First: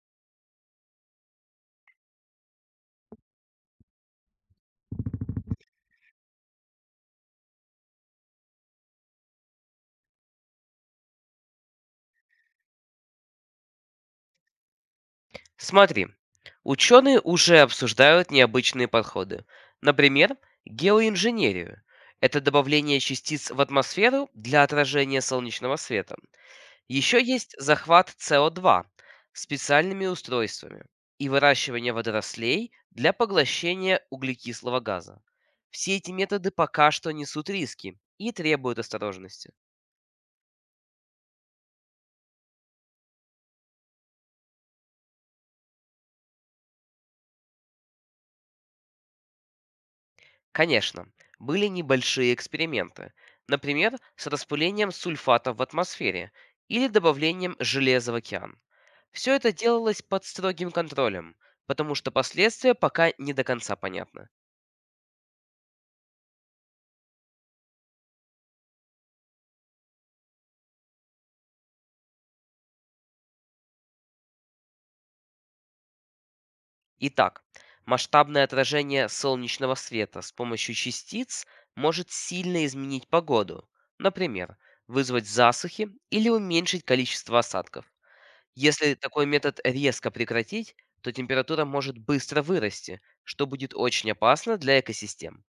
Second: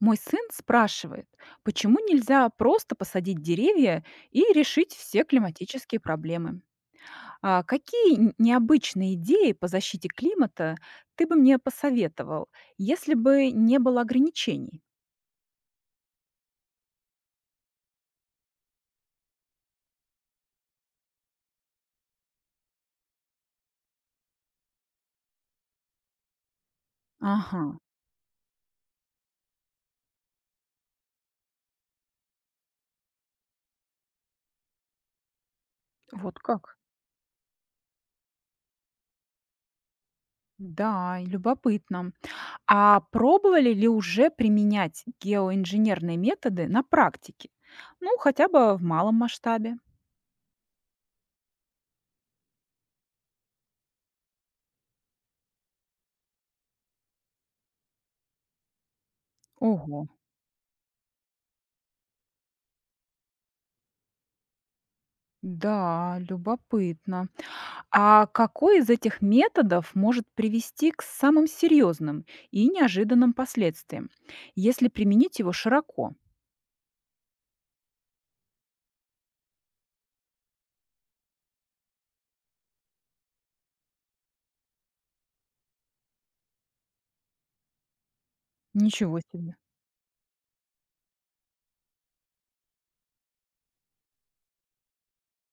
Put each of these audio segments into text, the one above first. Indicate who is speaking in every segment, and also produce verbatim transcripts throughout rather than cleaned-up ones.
Speaker 1: Мой сын спрашивает, почему нельзя просто посадить деревья и решить все климатические проблемы. А какие н- необычные идеи по защите климата ты бы мне посоветовал, если бы не было ограничений?
Speaker 2: Смотри, ученые уже обсуждают необычные подходы. Например, геоинженерию. Это добавление частиц в атмосферу для отражения солнечного света. Еще есть
Speaker 1: Ага,
Speaker 2: захват с о два специальными устройствами и выращивание водорослей для поглощения углекислого газа. Все эти
Speaker 1: вот
Speaker 2: методы
Speaker 1: как.
Speaker 2: пока что несут риски и требуют осторожности.
Speaker 1: Да, и любопытно. А пробовали ли уже применять геоинженерные методы на практике? Ну, хотя бы в малом масштабе.
Speaker 2: Конечно, были небольшие эксперименты, например, с распылением сульфатов в атмосфере или добавлением железа в океан. Все это делалось
Speaker 1: Ого,
Speaker 2: под строгим контролем, потому что последствия пока не до конца понятны.
Speaker 1: да, любопытно. А какой из этих методов может привести к самым серьезным и неожиданным последствиям, если применить его широко?
Speaker 2: Итак, масштабное отражение солнечного света с помощью частиц может сильно изменить погоду, например, вызвать засухи или уменьшить количество осадков. Если
Speaker 1: Ничего
Speaker 2: такой
Speaker 1: себе.
Speaker 2: метод резко прекратить, то температура может быстро вырасти, что будет очень опасно для экосистем.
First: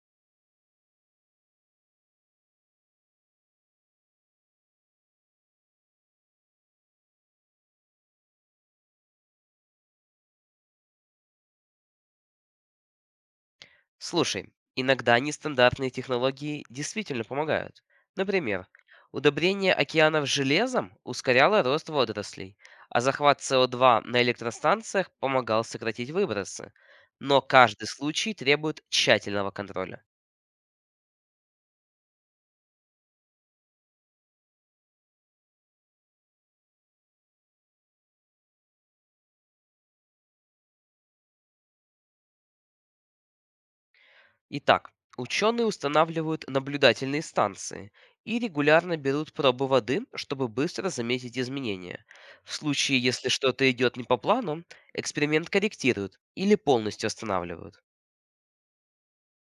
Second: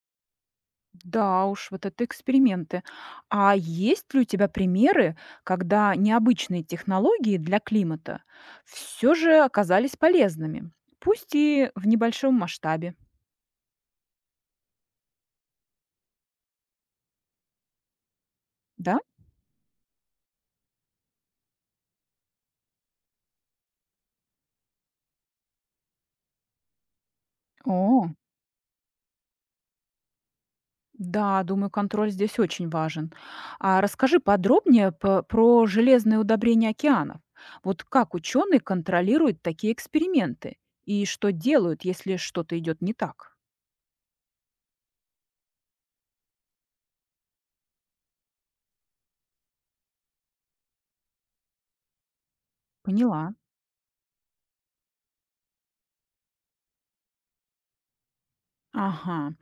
Speaker 1: Да уж, вот это эксперименты. А есть ли у тебя примеры, когда необычные технологии для климата все же оказались полезными, пусть и в небольшом масштабе?
Speaker 2: Слушай, иногда нестандартные технологии действительно помогают. Например,
Speaker 1: Да?
Speaker 2: удобрение океанов железом ускоряло рост водорослей, а захват с о два на электростанциях помогал сократить выбросы. Но каждый
Speaker 1: О.
Speaker 2: случай требует тщательного контроля.
Speaker 1: Да, думаю, контроль здесь очень важен. А расскажи подробнее по- про железные удобрения океанов. Вот как ученые контролируют такие эксперименты и что делают, если что-то идет не так?
Speaker 2: Итак, ученые устанавливают наблюдательные станции и регулярно берут пробы воды, чтобы быстро заметить изменения. В случае, если
Speaker 1: Поняла.
Speaker 2: что-то идет не по плану, эксперимент корректируют или полностью останавливают.
Speaker 1: Ага.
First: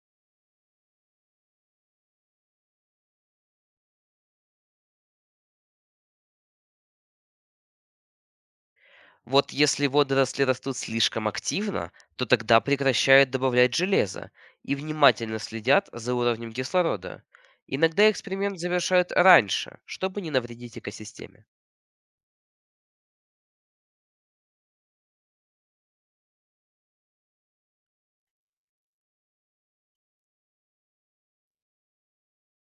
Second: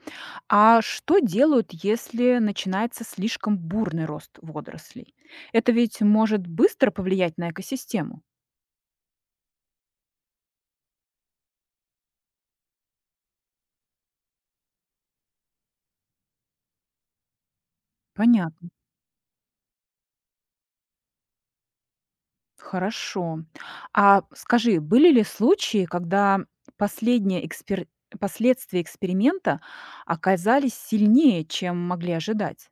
Speaker 1: А что делают, если начинается слишком бурный рост водорослей? Это ведь может быстро повлиять на экосистему.
Speaker 2: Вот если водоросли растут слишком активно, то тогда прекращают добавлять железо и внимательно следят за уровнем кислорода. Иногда эксперимент
Speaker 1: Понятно.
Speaker 2: завершают раньше, чтобы не навредить экосистеме.
Speaker 1: Хорошо. А скажи, были ли случаи, когда последние экспер- последствия эксперимента оказались сильнее, чем могли ожидать?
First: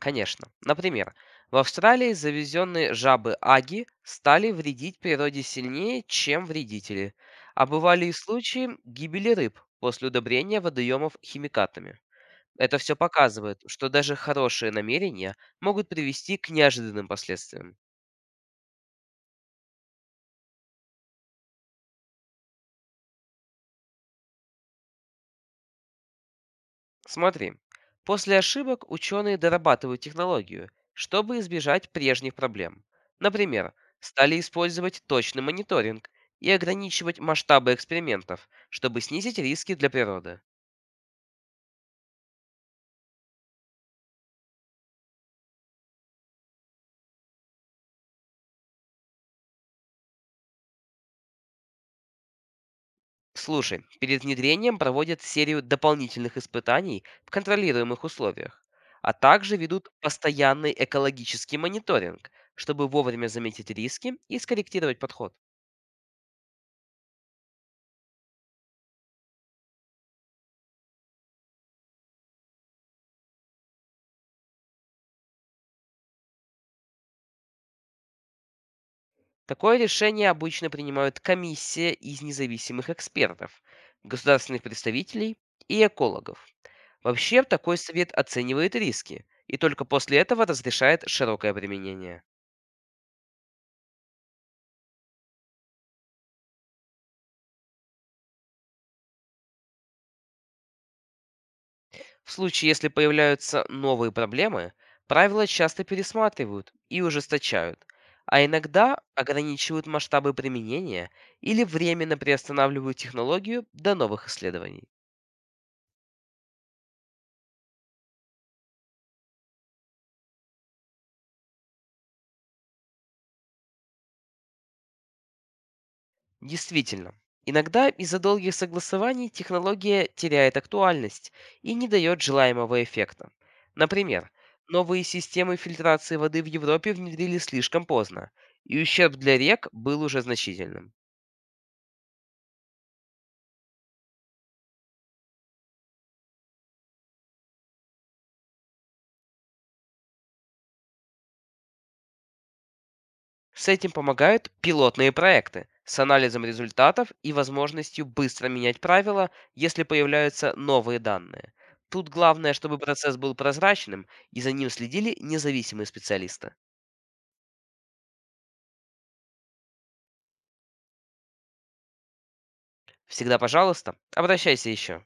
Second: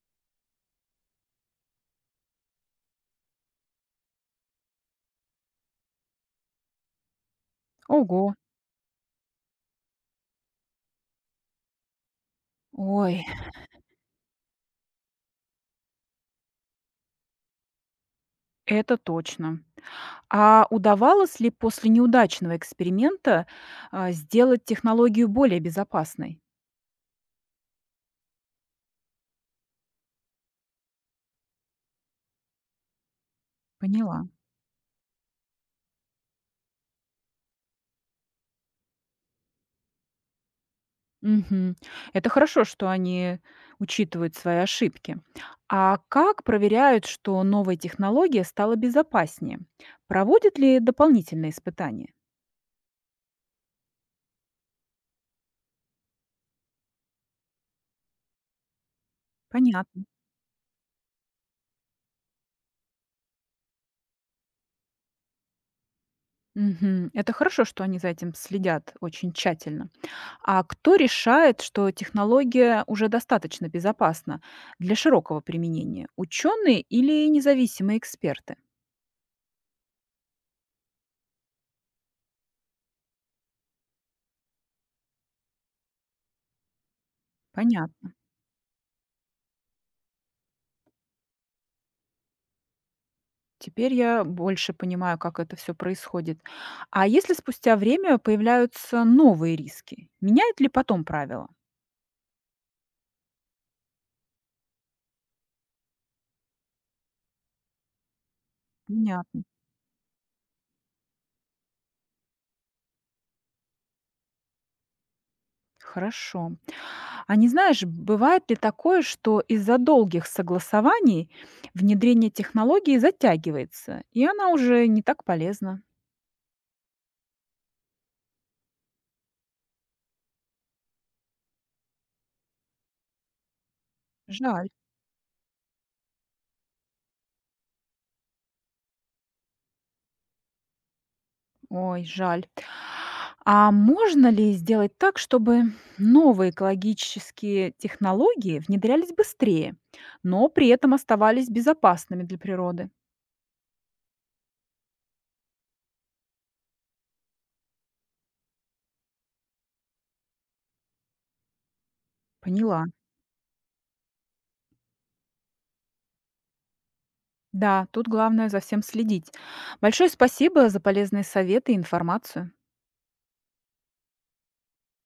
Speaker 2: Конечно. Например, в Австралии завезенные жабы аги стали вредить природе сильнее, чем вредители. А бывали и
Speaker 1: Ого,
Speaker 2: случаи гибели рыб после удобрения водоемов химикатами. Это все
Speaker 1: ой,
Speaker 2: показывает, что даже хорошие намерения могут привести к неожиданным последствиям.
Speaker 1: это точно. А удавалось ли после неудачного эксперимента а, сделать технологию более безопасной?
Speaker 2: Смотри, после ошибок ученые дорабатывают технологию, чтобы избежать прежних проблем. Например,
Speaker 1: Поняла.
Speaker 2: стали использовать точный мониторинг и ограничивать масштабы экспериментов, чтобы снизить риски для природы.
Speaker 1: Мгм. Это хорошо, что они учитывают свои ошибки. А как проверяют, что новая технология стала безопаснее? Проводят ли дополнительные испытания?
Speaker 2: Слушай, перед внедрением проводят серию дополнительных испытаний в контролируемых условиях, а также ведут
Speaker 1: Понятно.
Speaker 2: постоянный экологический мониторинг, чтобы вовремя заметить риски и скорректировать подход.
Speaker 1: Мгм. Это хорошо, что они за этим следят очень тщательно. А кто решает, что технология уже достаточно безопасна для широкого применения? Ученые или независимые эксперты?
Speaker 2: Такое решение обычно принимают комиссия из независимых экспертов, государственных представителей и экологов. Вообще, такой
Speaker 1: Понятно.
Speaker 2: совет оценивает риски и только после этого разрешает широкое применение.
Speaker 1: Теперь я больше понимаю, как это все происходит. А если спустя время появляются новые риски, меняют ли потом правила?
Speaker 2: В случае, если появляются новые проблемы, правила часто пересматривают и ужесточают, а иногда
Speaker 1: Понятно,
Speaker 2: ограничивают масштабы применения или временно приостанавливают технологию до новых исследований.
Speaker 1: хорошо. А не знаешь, бывает ли такое, что из-за долгих согласований внедрение технологии затягивается, и она уже не так полезна?
Speaker 2: Действительно, иногда из-за долгих согласований технология теряет актуальность и не дает желаемого эффекта. Например,
Speaker 1: Жаль.
Speaker 2: новые системы фильтрации воды в Европе внедрили слишком поздно, и ущерб для рек был уже значительным.
Speaker 1: Ой, жаль. А можно ли сделать так, чтобы новые экологические технологии внедрялись быстрее, но при этом оставались безопасными для природы?
Speaker 2: С этим помогают пилотные проекты с анализом результатов и возможностью быстро менять правила, если появляются новые данные. Тут главное, чтобы
Speaker 1: Поняла.
Speaker 2: процесс был прозрачным и за ним следили независимые специалисты.
Speaker 1: Да, тут главное за всем следить. Большое спасибо за полезные советы и информацию.
Speaker 2: Всегда пожалуйста, обращайся еще.